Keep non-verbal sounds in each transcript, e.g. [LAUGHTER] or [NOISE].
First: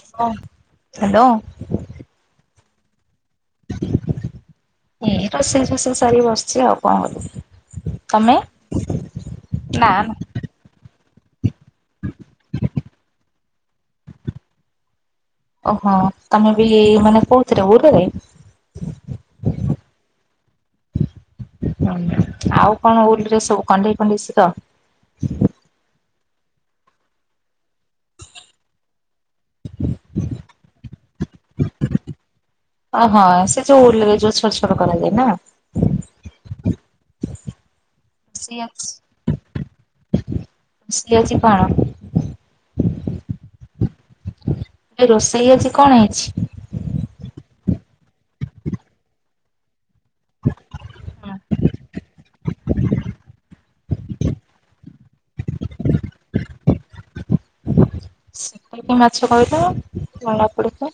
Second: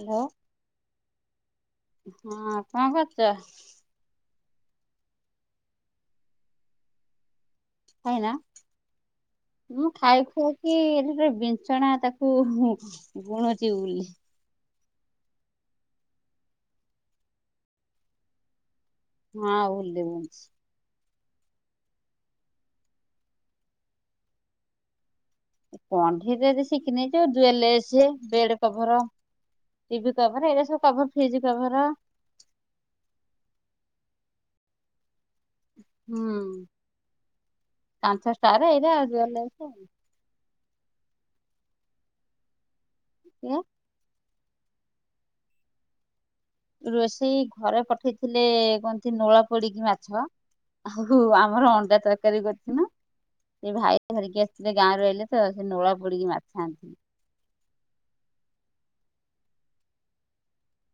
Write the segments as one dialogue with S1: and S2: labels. S1: Hello.
S2: ହ hello.
S1: ହଁ କଣ କରଛ?
S2: ଏ ରୋଷେଇ ଫୋଷେଇ ସାରିକି ବସିଛି ଆଉ କଣ କରବି
S1: ଖାଇନା
S2: ନା
S1: ମୁଁ
S2: ନା।
S1: ଖାଇ ଖୁ କି ଏଠି ବିଛଣା ତାକୁ ବୁଣୁଛି ଉଲ୍ ରେ
S2: ଓହୋ ତମେ ବି ମାନେ କୋଉଥିରେ ଉରରେ?
S1: ହଁ ଉଲରେ ବୁଣୁଛି।
S2: ହୁଁ ଆଉ କଣ ଉଲରେ ସବୁ କଢେଇ ଫଣ୍ଡେଇ ଶିଖ?
S1: କଣ୍ଢେଇ ଶିଖିନି ଯୋଉୁ ଲସେ ବେଡ କଭର ଟିଭି କଭର ଏଇଗା ସବ କଭର ଫ୍ରିଜ କଭର
S2: ଓହଁ ସେ ଯୋଉ ଉଲ ରେ ଯୋଉ ଛୋଟ କରାଯାଏ ନା?
S1: ହୁଁ କାନ୍ଥ ଟ ଷ୍ଟାର ଏଇରେ ଆଜ
S2: ଅଜି ପାଣ [UNINTELLIGIBLE]
S1: ଆଜ୍ଞା?
S2: ଏ ରୋଷେଇ ଆଜି କଣ ହେଇଛି?
S1: ରୋଷେଇ ଘରେ ପଠେଇଥିଲେ କନ୍ତି ନୂଳ ପୋଡିକି ମାଛ ଛ ଆଉ ଆମର ଅଣ୍ଡା ତରକାରୀ କରିଛି ନା ସେ ଭାଇ ଧରିକି ଆସିଥିଲେ ଗାଁ ର ରଲେ ତ ସେ ନୋଳ ପୋଡିକି ମାଛ ଆଣିିଥିଲେ।
S2: ମୁଁ କହିଲି କି ମାଛ କହିଲ [INAUDIBLE]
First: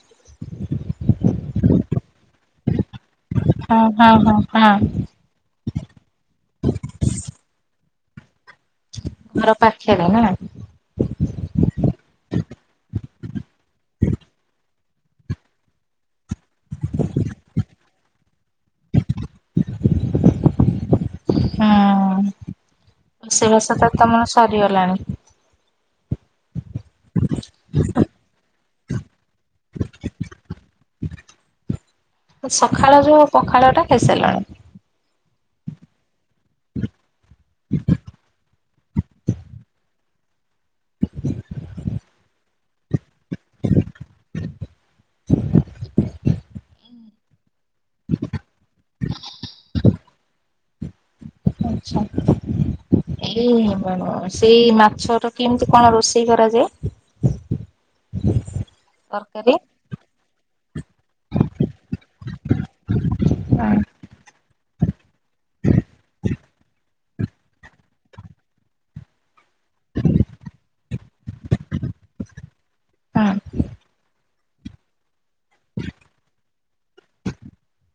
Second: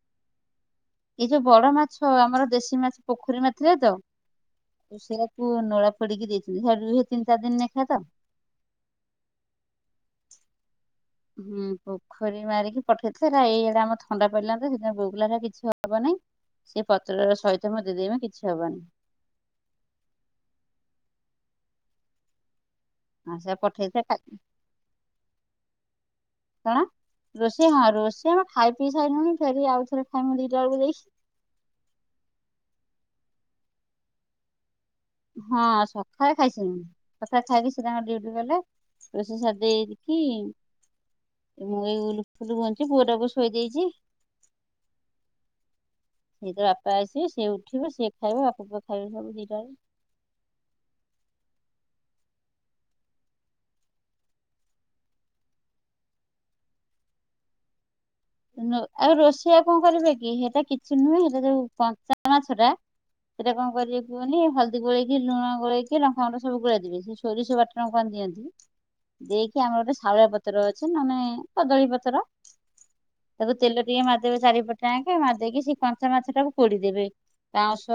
S1: ଏଇ ଯୋଉ ବଡ ମାଛ ଆମର ଦେଶୀ ମାଛ ପୋଖରୀ ମାଛ
S2: ହଁ ହଁ ହଁ ହଁ।
S1: ଜାଣିଛ? ପୁଅ ନଳା ପୋଡିକି ଦେଇଛନ୍ତି ସେ ସେ ତିନି ଚାର ଦିନ ନେଖା ତ
S2: ଘର ପାଖରେ ନା?
S1: ହୁଁ ପୋଖରୀ ମାରିକି ପଠେଇଥା ଏଇଆଡା ଆମର ଥଣ୍ଡା ପଡିଲାନତା ସେଥିିନ ବୁଗୁଲାଟା କିଛି ହବ ନାହିଁ ସେ ପତ୍ର ସହିତ ମତେ [INAUDIBLE] କିଛି ହବନି।
S2: ହୁଁ
S1: ଆଉ ସେରା
S2: ରୋଷେଇବାଷ ତା
S1: ପଠେଇଥିଲେ
S2: ହେଲେ
S1: ଖାଇ
S2: ତମର ସରିଗଲାଣି?
S1: କଣ ରୋଷେଇ ହଁ ରୋଷେଇ ଆମ ଖାଇ ପିଇସାଇଲୁଣି ଫେରି ଆଉଥରେ ଖାଇ ମୁଁ ଦିଟା ବେଳକୁ ଯାଇକି
S2: ସକାାଳ ଯୋଉ ପଖାଳ ଟା ଖାଇସାରିଲଣି?
S1: ହଁ ସକାଳେ ଖାଇସାଇଲିନି ସକାଳେ ଖାଇକି ସେ ତାଙ୍କର ଡ୍ୟୁଟି ଗଲେ ରୋଷେଇ ସାରିଦେଇ କି ମୁଁ ଏଇ ଉଲ୍ ଫୁଲ [INAUDIBLE] ପୁଅଟାକୁ ଶୋଇ ଦେଇେଇଛି। ସେ ତ ବାପା ଆସିବେ ସିଏ ଉଠିବ ସିଏ ଖାଇବ ଆଗକୁ ଖାଇବେ ସବୁ ଦିଟାଳେ
S2: ଆଛା। ଏଇ ସେଇ ମାଛ ର କେମିତି କଣ ରୋଷେଇ କରାଯାଏ?
S1: ଆଉ
S2: ତରକାରୀ
S1: ରୋଷେଇଆ କଣ କରିବେ କି ସେଟା କିଛି ନୁହେଁ ସେଟା ଯୋଉ କଞ୍ଚା ମାଛ ଟା ସେଇଟା କଣ
S2: ହଁ
S1: କରିବେ କୁହନି ହଳଦୀ ଗୋଳେଇକି ଲୁଣ ଗୋଳେଇକି ଲଙ୍କାଗୁଣ୍ଡ ସବୁ ଗୋଳେଇ ଦେବି ସେ ସୋରିଶଷ ବାଟଣ ଟଙ୍କ ଆଣି ଦିଅନ୍ତି ଦେଇକି ଆମର ଗୋଟେ ଶାଉଳିଆ ପତର ଅଛି ନ ହେଲେ କଦଳୀ ପତର ତାକୁ ତେଲ ଟିକେ ମାରିଦେବେ ଚାରିପଟ ହାଙ୍କେ ମାରି ଦେଇେକି ସେଇ କଂଞ୍ଚା ମାଛ ଟାକୁ ପୋଡିଦେବେ ପାଉସ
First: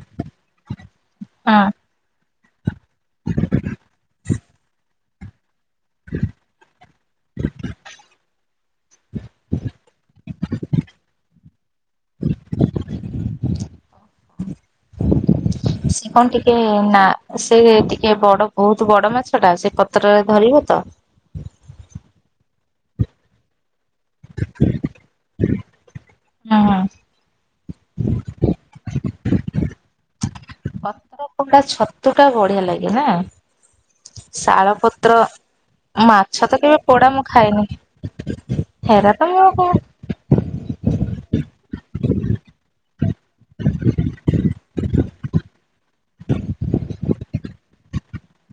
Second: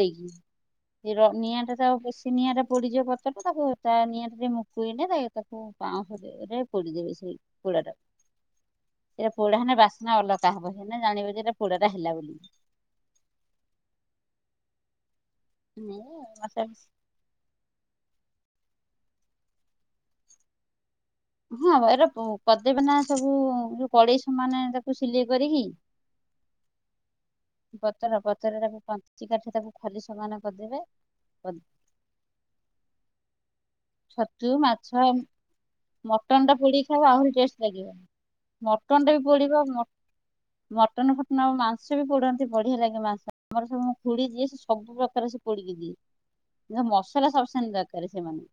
S1: ଦେଖି ସେ ର ନିଆ ଟା
S2: ହଁ
S1: ତ ସେ ନିଆଁଟରେ ପୋଡ଼ିଯିବ ପତ୍ରଟା ତାକୁ ତା ନିଆଁଟରେ ମୁକୁଇଲେ ତା ତାକୁ ପାଉଁଶରେ ପୋଡ଼ିଦେବେ ସେଇ ପୁଡ଼ା ଟାକୁ ପୋଡ଼ା ହୋନ ବାସ୍ନା ଅଲଗା ହବ ଜାଣିବ ଯେଟ ପୋା ହେଲା ବୋଲିକି।
S2: ସେ କଣ ଟିକେ ନା ସେ ଟିକେ ବଡ ବହୁତ୍ ବଡ ମାଛ ଟା ସେ ପତ୍ରରେ ଧରିବ ତ।
S1: ହଁ ଏରା କରିଦେବେ ନା ସବୁ ଯୋଉ କଡେଇ ସମାନ ତାକୁ ସିଲେଇ କରିକି।
S2: ହଁ।
S1: ବତର ବତରରେ ବଞ୍ଚିକାଠି ତାକୁ ଖଲି ସମାନ କରିଦେବେ
S2: ପତ୍ର ପୋଡା ଛତୁ ଟା ବଢିଆ ଲାଗେ ନା।
S1: ଛତୁ
S2: ଶାଳ
S1: ମାଛ
S2: ପତ୍ର ମାଛ
S1: ମଟନ
S2: ତ
S1: ଟା
S2: କେବେ
S1: ପୋଡ଼ି ଖାଇବ
S2: ପୋଡା ମୁଁ
S1: ଆହୁରି ଟେଷ୍ଟ
S2: ଖାଏନି
S1: ଲାଗିବ ମଟନ
S2: ହେରା
S1: ଟା
S2: ତ
S1: ବି ପୋଡ଼ିବ
S2: ମୁଁ
S1: ମଟନ ଫଟନ ଆଉ ମାଂସ ବି ପୋଡନ୍ତି ବଢିଆ ଲାଗେ ମାଂସ ଆମର ସବୁ ମୋ ଖୁଡି ଯିଏ ସବୁ ପ୍ର୍ରକାର ସେ ପୋଡିକି ଦିଏ କିନ୍ତୁ ମସଲା ସପିଷେଣ୍ଟ ଦରକାର ସେମାନେ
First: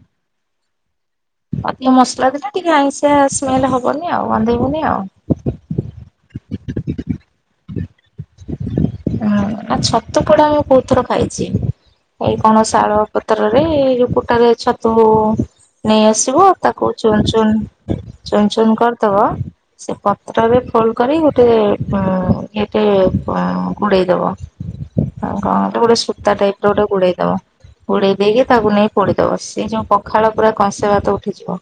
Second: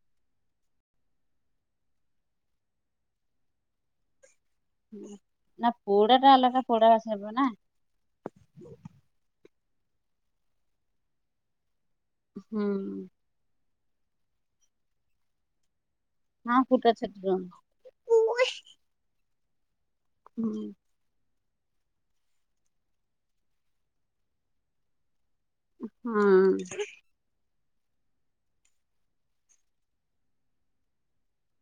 S2: ଅଧିକ ମସଲା ଦେଲେ ଟିକେ ଆଇଁଷିଆ ସ୍ମେଲ ହବନି ଆଉ ଗନ୍ଧେଇବନି। ଆଉ।
S1: ନା ପୋଡା ଟା ଅଲଗା ପୋଡା ବାସ୍ନା ହେବ ନା।
S2: ହୁଁ ନା ଛତୁ ପୋଡା ମୁଁ ବହୁତ ଥର ଖାଇଛି ଏଇ କଣ
S1: ହୁଁ
S2: ଶାଳୁଆପତ ପତ୍ରରେ କୁଟା ରେ ଛତୁ ନେଇ ଆସିବୁ
S1: ହଁ ଫୁଟା
S2: ତାକୁ ଚୁନ
S1: ଛତୁ
S2: ଚୁନ
S1: ହୁଁ
S2: ଚୁନ ଚୁନ କରିଦବ ସେ ପତ୍ର ବି ଫୋଲଡ କରି ଗୋଟେ ଉ ଏଟେ ଘୋଡେଇ ଦବ। ଆଉକଣ ଗୋଟେ ସୂତା ଟାଇପ ର
S1: ହଁ
S2: ଗୋଟେ ଗୁଡେଇ ଦବ। ଗୁଡ଼େଇ ଦେଇକି ତାକୁ ନେଇ ପୋଡିଦବ ସେଇ ଯୋଉ ପଖାଳ ପୁରା କଂସେ ଭାତ ଉଠିଯିବ।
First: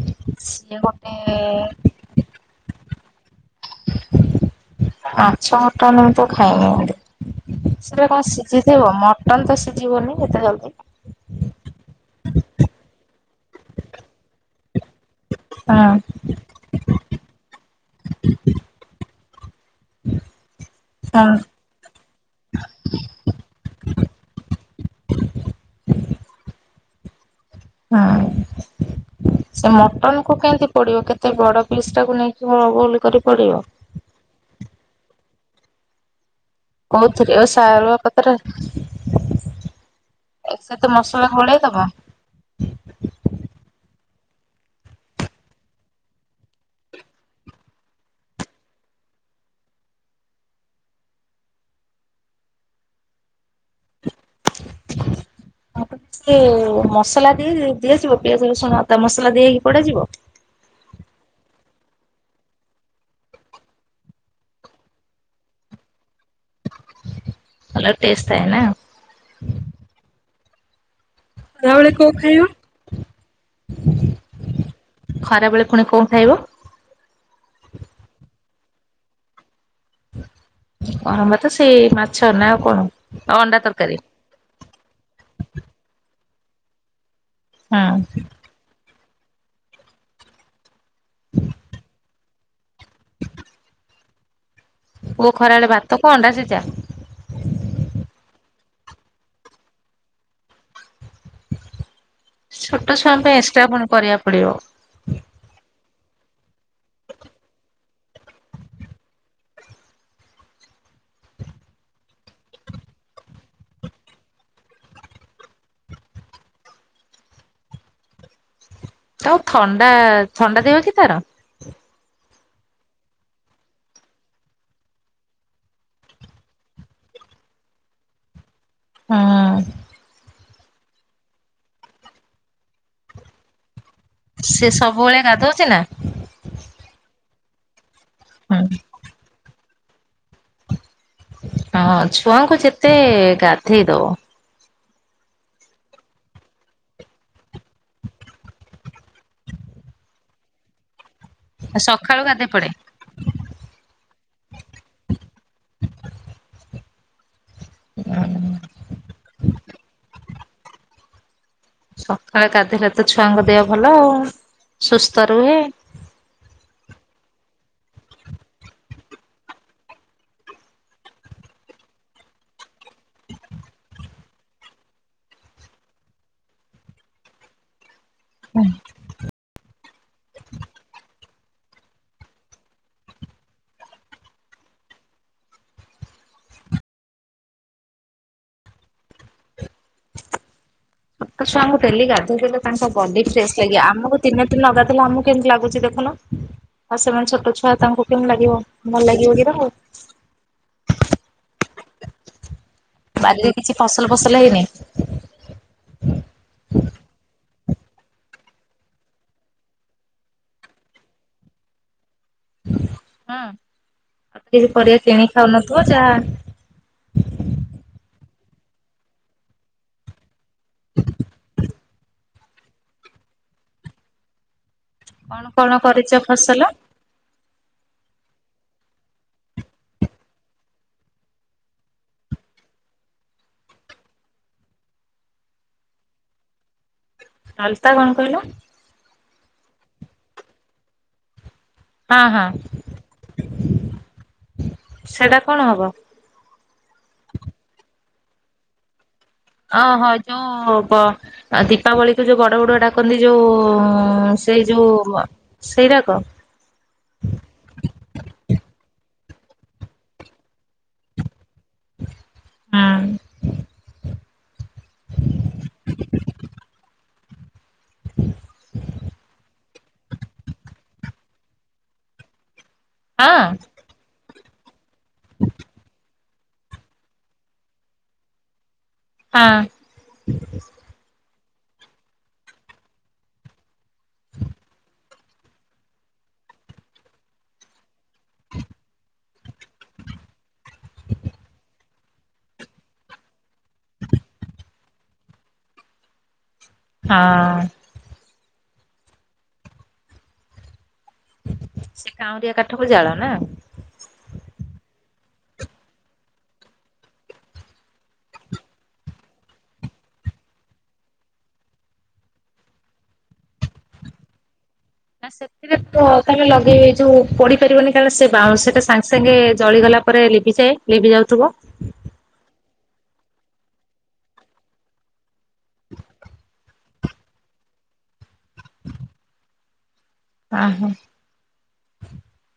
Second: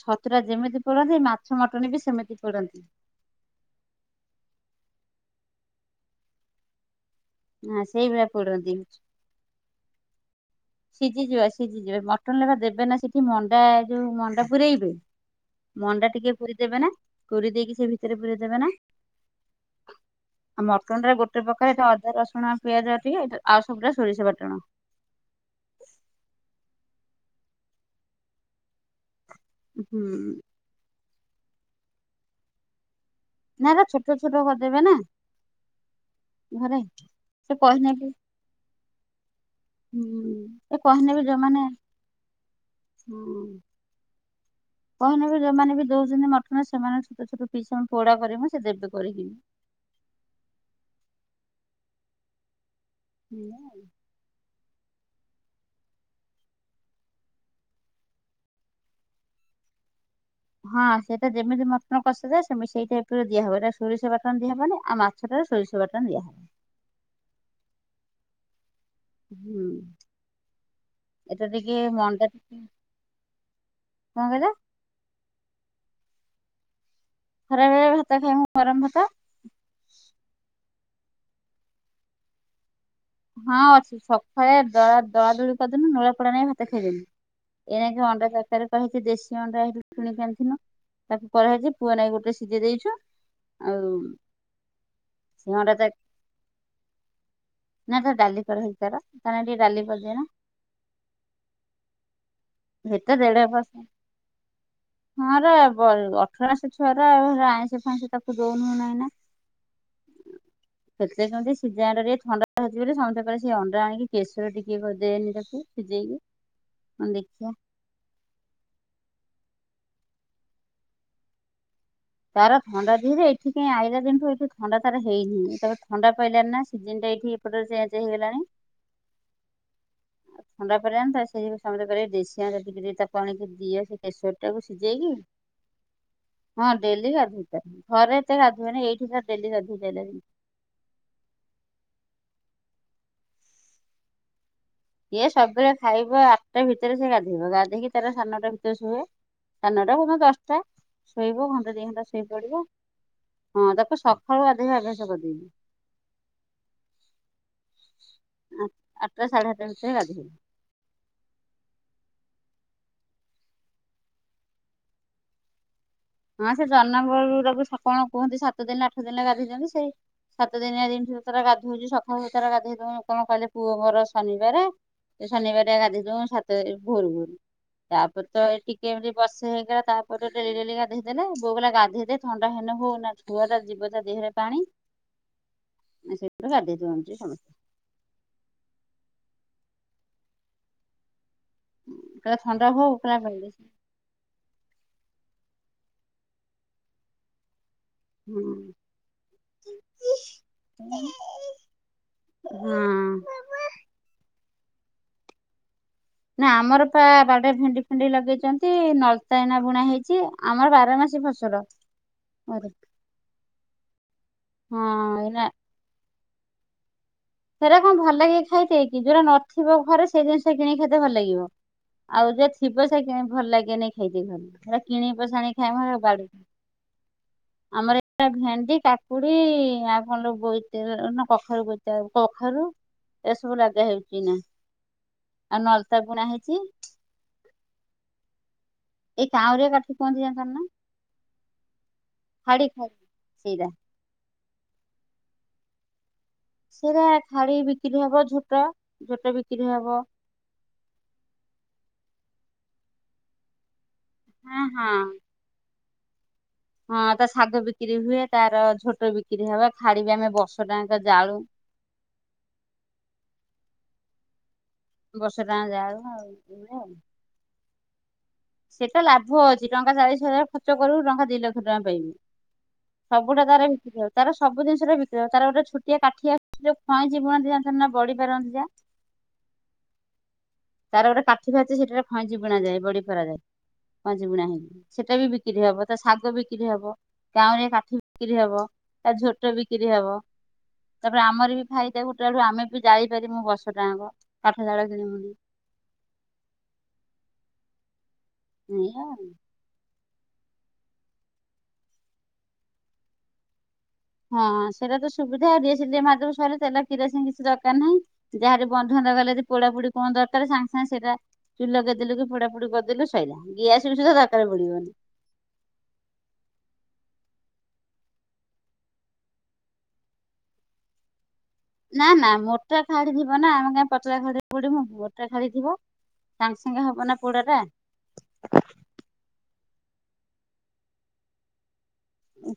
S1: ଛତୁରା
S2: ସିଏ
S1: ଯେମିତି
S2: ଗୋଟେ
S1: ପୋଡ଼ନ୍ତି ମାଛ ମଟନ ବି ସେମିତି ପୋଡନ୍ତି।
S2: ମାଛ ମଟନ ତ ମୁଁ ଖାଇନି ହେନ୍ତି।
S1: ହଁ
S2: ସେଟା କଣ
S1: ସେଇଭଳିଆ ପୋଡନ୍ତି।
S2: ସିଝିଥିବ ମଟନ ତ ସିଝିବନି ଏତେ ଜଲ୍ଦୀ।
S1: ସିଝିଯିବ ସିଝିଯିବ ମଟନ ରେ ପା ଦେବେ ନା ସେଠି ମଣ୍ଡା ଯୋଉ ମଣ୍ଡା ପୁରଇବେ। ମଣ୍ଡା
S2: ହଁ
S1: ଟିକେ କୋରି ଦେବେ ନା କୋରି ଦେଇକି ସେ ଭିତରେ ପୁରେଇ ଦେବେ ନା। ଆ ମଟନ ରେ
S2: ହଁ
S1: ଗୋଟେ ପ୍ରକ ଅଦା ରସୁଣ ପିଆଜ ଟିକେ ଏ ଆଉ ସବୁରା ସୋରିଷ ବାଟଣ।
S2: ହଁ ସେ
S1: ହୁଁ
S2: ମଟନ କୁ କେମିତି ପୋଡିବ କେତେ ଏତେ ବଡ ପିସ୍ ଟାକୁ ନେଇକି କରି ପଡିବ।
S1: ନା ହେରା ଛୋଟ ଛୋଟ କରିଦେବେ ନା ଘରେ
S2: କୋଉଥିରେ ଓ
S1: ସେ କହିନେବି
S2: [UNINTELLIGIBLE]
S1: ହୁଁ
S2: ସେତ
S1: କହିନେବି
S2: ମସଲା ଗୋଳେଇ
S1: ଯୋଉମାନେ
S2: ଦବ।
S1: କହିନେ ବି ଯୋଉମାନେ ବି ଦୋଉଛନ୍ତି ମଟନ ସେମାନେ ଛୋଟ ଛୋଟ ପିସ୍ ପୋଡା କରିମୁ ସେମାନେ ଦେବ କରିକି। ହୁଁ।
S2: ଆ ଟିକେ ମସଲା ଦେଇ ଦିଆଯିବ ପିଆଜ ରସୁଣ ଅଦା ମସଲା ଦିଆ ହେଇକି ପୋଡାଯିବ।
S1: ହଁ ସେଇଟା ଯେମିତି ମଟନ କଷାଯାଏ ସେମତି ସେଇ ଟାଇପ ରେ ଦିଆ ହବ ଏଇଟା ସୋରିଷ ବାଟଣ ଦିଆ ହବନି ଆଉ ମାଛ ମାଛଟାରେ ସୋରିଷ ବାଟଣ ଦିଆ ହେବ।
S2: ଭଲ ଟେଷ୍ଟ ଥାଏନା।
S1: ହୁଁ। ଏଟା ଟିକେ
S2: ଖରାବେଳେ କଣ
S1: ମଣ୍ଡା
S2: ଖାଇବ?
S1: କଣ କହିଲ?
S2: ଖରା ବେଳେ ପୁଣି କୋଣ ଖାଇବ?
S1: ଖରାବେଳେ ଭାତ ଖାଇ ମୁଁ ଗରମ ଭାତ।
S2: ଗରମ ଭାତ ସେଇ ମାଛ ନାଁ ଆଉ କଣ। ଅଣ୍ଡା
S1: ହଁ
S2: ତରକାରୀ
S1: ଅଛି। ସକାଳେ ଦଳା ଦୁଳି କରିଦେନୁ ନୋଳା ପୋଡ଼ା ନଗେଇ ଭାତ ଖାଇଦେନୁ। ଏଇନାକେ
S2: ହୁଁ
S1: ଅଣ୍ଡା ତରକାରୀ ହେଇଛି ଦେଶୀ ଅଣ୍ଡା କିଣିିକ ଆଣିଥିନୁ ତାକୁ କରହେଇଚି। ପୁଆ ନାଗି ଗୋଟେ ସିଝେଇ ଦେଇଛୁ। ଆଉ
S2: ପୁଅ
S1: ସେ
S2: ଖରାବେଳେ
S1: ଅଣ୍ଡା ତର
S2: ଭାତକୁ ଅଣ୍ଡା ସୀଝା?
S1: ନା ତାର ଡାଲିି କରାହେଇଛି ତାର। ତା ନାଗି ଟିକେ ଡାଲି କରିଦିଏନା।
S2: ଛୋଟ
S1: ହେଇତ
S2: ଛୁଆଙ୍କ ପାଇଁ ଏକ୍ସଟ୍ରା ପୁଣି କରିବାକୁ ପଡିବ।
S1: ହଁରା ବ ଅଠର ମାଶ ଛୁଆରା ଆଉ ହେରା ଆଇଁଷ ଫାଇଁସ ତାକୁ ଦଉନୁ ନା ଏନା। [UNINTELLIGIBLE] କେତେଲେ କେମିତି ସିଝା ଅଣ୍ଡା ଟିକେ ଥଣ୍ଡା ହୋଉଛି ବୋଲି ସମସ୍ତେ କହିଲେ ସେଇ ଅଣ୍ଡା ଆଣିକି କେଶର ଟିକେ କ ଦେନି ତାକୁ। ସିଯେଇକି ମୁଁ କହିନି ଦେଖିଆ।
S2: ତାକୁ ଥଣ୍ଡା ଥଣ୍ଡା ଦେହ କି ତାର?
S1: ତାର ଥଣ୍ଡା ଦେହଯେ ଏଠି କାହିଁ ଆଇଲା ଦିନଠୁ ଏଠୁ ଥଣ୍ଡା ତାର ହେଇନି ତ ଥଣ୍ଡା ପାଇଲାନି ନା ସିଜନ ଟା ଏଠି ଏପଟରେ ଚେଞ୍ଚ ହେଇଗଲାଣି।
S2: ହଁ।
S1: ଥଣ୍ଡା ପଡିଲାନି ତ ସେଇ ଯୋଗୁ ସମସ୍ତେ କହିଲେ ଦେଶୀ ଅଣ୍ଡା ଟିକେ ଟିକେ ତାକୁ ଆଣିକି ଦିଅ ସେ କେସରଟାକୁ ସିଝେଇକି
S2: ଗାଧୋଉଚି ନା?
S1: ହଁ ଡେଲି ଗାଧୋଉଛି ତାକୁ। ଘରେ ଏତେ
S2: ହୁଁ
S1: ଗାଧୁଏନି ଏଇଠି ତାକୁ ଡେଲି ଗାଧୋଉଚି ଅଇଲା ଦିନଠୁ।
S2: ହଁ ଛୁଆଙ୍କୁ ଯେତେ ଗାଧେଇ ଦବ
S1: ଇଏ ସବୁବେଳେ ଖାଇବ ଆଠଟା ଭିତରେ ସେ ଗାଧେଇବ ଗାଧେଇକି ତାର ସାଢେ ନଅଟା ଭିତରେ ଶୁଏ। ସାଢେ ନଅଟା କୋଉଦିନ ଦଶଟା ଶୋଇବ ଘଣ୍ଟା ଦି ଘଣ୍ଟା
S2: ସକାଳୁ
S1: ଶୋଇ
S2: ଗାଧେଇ
S1: ପଡିବ।
S2: ପଡେ।
S1: ହଁ ତାକୁ ସକାଳୁ ଗାଧେଇବା ଆଭ୍ୟାସ କରିଦେଇଚି। ଆଠ ଆଠଟା ସାଢ଼େ ଆଠଟା ଭିତରେ ଗଧେଇଦେମି।
S2: ସକାଳେ ଗାଧେଇଲେ ତ ଛୁଆଙ୍କ ଦେହ ଭଲ ଆଉ ସୁସ୍ଥ ରୁହେ।
S1: ହଁ ସେ ଜନ୍ମ ବେଳରୁ ସ କଣ କୁହନ୍ତି ସାତ ଦିନ ଆଠ ଦିନରେ ଗାଧେଇଦିଅନ୍ତି ସେ ସାତ ଦିନିଆ ଦିନଠୁ ସେ ତାର ଗାଧୋଉଛି ସକାଳୁ ସେ ତାର ଗାଧେଇ ଦୋଉଁ କଣ କହିଲେ ପୁଅ ଙ୍କର ଶନିବାର। ଶନିବାରିଆ ଗାଧେଇ ଦୋଉଁ ସାତ ଭୋର ଭୋରୁ ତାପ ତ ଏ ଟିକେ ଏମିତି ବର୍ସେ ହେଇଗଲା ତାପରେ ତ ଡେଲି ଡେଲି ଗାଧ ଦେଲେ ବୋଉ କହିଲା ଗାଧେଇ ଦେ ଥଣ୍ଡା ହେନେ ହଉ ନା ଛୁଆ ଟା ଯିବ ତା ଦେହରେ ପାଣି। ସେଥିପାଇଁ ଗାଧେଇ ଦିଅନ୍ତି ସମସ୍ତେ।
S2: ଛୋଟ ଛୁଆଙ୍କୁ ଡେଲି
S1: କହିଲା
S2: ଗାଧେଇଦେଲେ
S1: ଥଣ୍ଡା
S2: ତାଙ୍କ
S1: ହଉ କହିଲା
S2: ବଡି ଫ୍ରେଶ୍
S1: ମେଡିସିନ
S2: ଲାଗିବ। ଆମକୁ ଦିନେ ତ ନ ଗାଧେଇଲେ ଆମକୁ କେମିତି ଲାଗୁଛି ଦେଖୁନ ଆଉ ସେମାନେ ଛୋଟ ଛୁଆ ତାଙ୍କୁ କେମିତି ଲାଗିବ
S1: ହୁଁ
S2: ଭଲ ଲାଗିବ କି ତାଙ୍କୁ।
S1: ହଁ।
S2: ବାରିରେ କିଛି ଫସଲ ଫସଲ ହେଇନି?
S1: ନା ଆମର ପା ବାଡିରେ ଭେଣ୍ଡି ଫେଣ୍ଡି ଲଗେଇଛନ୍ତି ନଳିତା ଏଇନା ବୁଣା ହେଇଛି। ଆମର ବାର ମାସୀ ଫସଲ ଘରେ।
S2: ହଁ କିଛି ପରିବା କିଣି
S1: ଏଇନା
S2: ଖାଉନଥିବ ଯାହା
S1: ହେରା କଣ ଭଲ ଲାଗେ ଖାଇତେ କି ଯୋଉଟା ନଥିବ ଘରେ ସେଇ ଜିନିଷଟା କିଣିକି ଖାଇତେ ଭଲ ଲାଗିବ। ଆଉ ଯେ ଥିବେ ସେ କି ଭଲ ଲାଗେନାଇଁ ଖାଇତେ ଘରେ। ଏରା କିଣିକି ପଛେ
S2: କଣ
S1: ଆଣି
S2: କଣ
S1: ଖାଇମୁ
S2: କରିଛ
S1: ବାଡିରୁ
S2: ଫସଲ?
S1: ଆମର ଏ ଭେଣ୍ଡି କାକୁଡି ଆଉ କଣ ଲୋ ବୋଇତ ନା କଖାରୁ ବୋଇତାଳୁ କଖାରୁ ଏରାସବୁ ଲଗାହେଉଛି ଏନା। ଆଉ ନଳିତା ବୁଣା ହେଇଛି।
S2: ନଳିତା କଣ କହିଲ?
S1: ଏଇ କାଉଁରିଆ କାଠ କୁହନ୍ତି ଜାଣିଛ ନା?
S2: ହଁ ହଁ
S1: ଖାଡି ଖାଡି ସେଇଟା
S2: ସେଟା କଣ ହବ?
S1: ସେଇରା ଖାଡି ବିକ୍ରି ହବ ଝୋଟ ଝୋଟ ବିକ୍
S2: ଅ ହଁ ଯୋଉ ବ ଦୀପାବଳିକୁୁ ଯୋଉ ଗଡ ଗଡୁଆ ଡାକନ୍ତି ଯୋଉ ହଁ ସେଇ ଯୋଉ ସେଇରାକ?
S1: ହଁ ତା ସାଗ ବିକିରି ହୁଏ ତାର ଝୋଟ ବିକିରି ହବା ଖାଡି ବି ଆମେ ବର୍ଷଟାଆଙ୍କ ଜାଳୁ।
S2: ହୁଁ।
S1: ବର୍ଷଟାଙ୍ଆଙ୍କ ଜାଳୁ ଆଉ ଏଇଆ। ସେଟା ଲାଭ ଅ ଜି ଟଙ୍କା ଚାଳିଶ ହଜାର ଖର୍ଚ୍ଚ କରିବୁ ଟଙ୍କା ଦି ଲକ୍ଷ ଟଙ୍କା ପାଇବୁ ସବୁଠା
S2: ହଁ
S1: ତାର ବିକ୍ରି ଅଛି। ତାର ସବୁ ଜିନିଷରେ ବିକ୍ରୟ ତାର ଗୋଟେ ଛୋଟିଆ କାଠିଆ ଯଉ ଖଇଁଚି ବୁଣନ୍ତି ଜାଣିଚ ନା ବଡି ପାରନ୍ତି ଯା?
S2: ଆ
S1: ତାର ଗୋଟେ କାଠି ଫାଚି ସେଠଟାରେ ଫଇଁଚି ବୁଣାଯାଏ ବଡି ପରାଯାଏ। ଫଇଁଚି ବୁଣା ହୁଏ ସେଟା ବି ବିକ୍ରି ହବ ତା ଶାଗ ବିକ୍ରି ହବ କାଉଁରିଆ କାଠି କ୍ରି ହବ ତା ଝୋଟ ବିକ୍ରି ହବ। ତାପରେ ଆମର ବି ଫାଇଦା ଗୁଟେ ଆଡୁ ଆମେ ବି ଜାଳି ପାରିବୁ ବର୍ଷଟାଆଙ୍କ କାଠ ଜାଳ କିଣିବୁନି।
S2: ହଁ।
S1: ଏଇଆ ଆଉ।
S2: ସେ କାଉଁରିଆ କାଠକୁ ଜାଳ ନା?
S1: ହଁ ସେଇଟା ତ ସୁବିଧା ଡିଆସିଲି ଟିକେ ମାରିଦେବୁ ସଇଲା ତେଲ କିରୋସିନ କିଛି ଦରକାର ନାହିଁ। ଯାହାର ବନ୍ଧୁ ବାନ୍ଧବ ଗଲେ ଯଦି ପୋଡା ପୋଡି କଣ ଦରକାର ସାଙ୍ଗେ ସାଙ୍ଗେ ସେଟା ଚୁଲ ଲଗେଇଦେଲୁ କି ପୁଡ଼ା ପୋଡି କରିଦେଲୁ ସଇିଲା ଗ୍ୟାସ୍ସ ବି ସୁଦ୍ଧା ଦରକାର ପଡ଼ିବନି।
S2: ନା [UNINTELLIGIBLE] [UNINTELLIGIBLE] ତାହାଲେ ଲଗେଇ ଯୋଉ ପଡ଼ିପାରିବନି କାରଣ ସେ ବାଉସଟା ସାଙ୍ଗେ ସାଙ୍ଗେ ଜଳିଗଲା ପରେ ଲିଭିଯାଏ। ଲିବି ଯାଉଥିବ।
S1: ନା ନା ମୋଟା ଖାଡି ଥିବ ନା ଆମେ କାଇଁ ପତଳା ଖାଡି ରେ ପୁଡ଼ିବୁ। ମୋଟା ଖାଡ଼ିଥିବ ସାଙ୍ଗେ ସାଙ୍ଗେ ହବ ନା ପଡା ଟା।
S2: ଆ ହା।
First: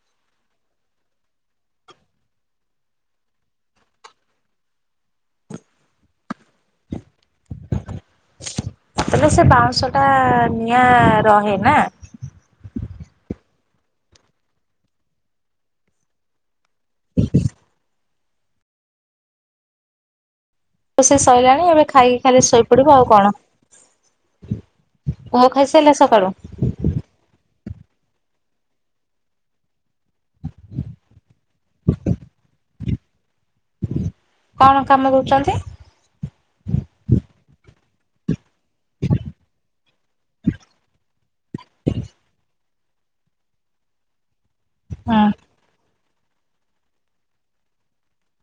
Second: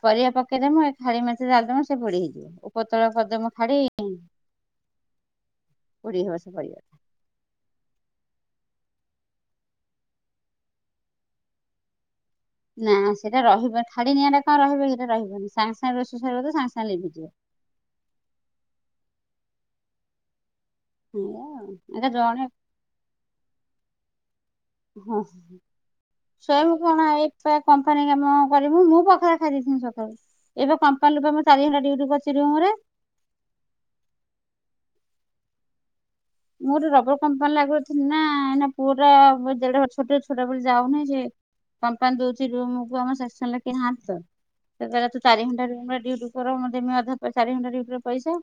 S1: ପରିବା ପକେଇଦମୁ ଏ ଖାଡି ମେଂଚେ ଡାଳିଦବୁ ସେ ପୋଡି ହେଇଯିବ ଉପରତଳ କରିଦାମୁ ଖାଡି ପୋଡ଼ିହବ ସେ ପରିବା।
S2: ତାହେଲେ ସେ ବାଉଁଶ ଟା ନିଆଁ ରହେ ନା?
S1: ନା ସେଇଟା ରହିବନି ଖାଡି ନିଆଁ ଟା କଣ ରହିବକି ସେଇଟା ରହିବନି ସାଙ୍ଗ ସାଙ୍ଗ ରୋଷେଇ ସରିବ ତ ସାଙ୍ଗେ ସାଙ୍ଗେ ଲିଭିଯିବ।
S2: ରୋଷେଇ
S1: ଏଇଆ
S2: ସଇଲାଣି
S1: ଆଉ
S2: ଏବେ
S1: ଏଇଟା
S2: ଖାଇକି ଖାଲି
S1: ଜଣେ
S2: ଶୋଇପଡିବୁ ଆଉ କଣ? ପୁଅ ଖାଇ ସାଇଲା ସକାଳୁ?
S1: ସୋଇବୁ କଣ ଏଇପା କମ୍ପାନୀ କାମ କରିବୁ ମୁଁ ପାଖଳ ଖାଇଦେଇଥିଲିନି ସକ୍? ଏବେ କମ୍ପାଲୁପା ମୁଁ ଚାରି ଘଣ୍ଟା ଡିଉଟି କରୁଚି ରୁମରେ।
S2: କଣ କାମ କରୁଚନ୍ତି?
S1: ମୁଁ ଗୋଟେ ରବର କମ୍ପାନୀଲେ ଆଗରୁଥିଲିନା ଏଇନା ପୁଅଟା ଦେଢ଼ବର୍ଷ ଛୋଟିଆ ଛୁଆଟା ବୋଲି ଯାଉନିଁ ଯେ କମ୍ପାନୀ ଦଉଚି ରୁମକୁ ଆମର [UNINTELLIGIBLE] ସେ କହିଲା ତୁ
S2: ହଁ
S1: ଚାରି ଘଣ୍ଟା ରୁମ ରେ ଡିଉଟି କର ମୁଁ ଦେମି ଅଧା ପଇ ଚାରି ଘଣ୍ଟା ଡିଉଟିର ପଇସା।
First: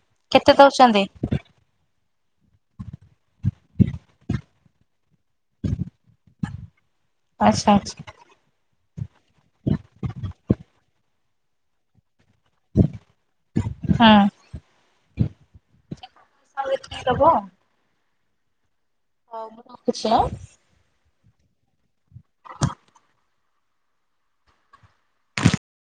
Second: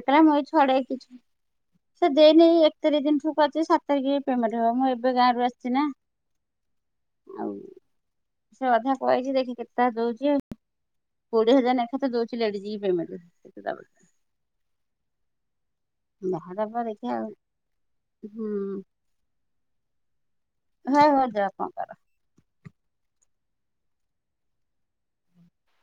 S1: ଏକଲା ମୁଇ
S2: କେତେ
S1: ଛଡେଇ
S2: ଦଉଛନ୍ତି
S1: କିଛୁ ସେ ଦେଇନେଇ ଏକ ତାରିଖ ଦିନ ଠୁ କରିଚି ସାତ ତାରିଖ ପେମେଣ୍ଟ ହବ ମୁଁ ଏବେ ଗାଁରୁ ଆସିଚିନା। ଆଉ
S2: ଆଚ୍ଛା ଆଚ୍ଛା।
S1: ସେ ଅଧା କଇଚି ଦେଖି କେତେଟା ଦଉଚି ଆଉ। କୋଡିଏ ହଜାର ନେଖେତ ଦଉଚି ଲେଡିଜି କି ପେମେଣ୍ଟେ।
S2: ହଁ।
S1: ଯାହା
S2: ହଉ
S1: ଦବ ଦେଖିଆ ଆଉ।
S2: ହଉ ମୁଁ ରଖୁଚି ଆଁ।
S1: ହଁ ହ ଯାଅ କଣ କର।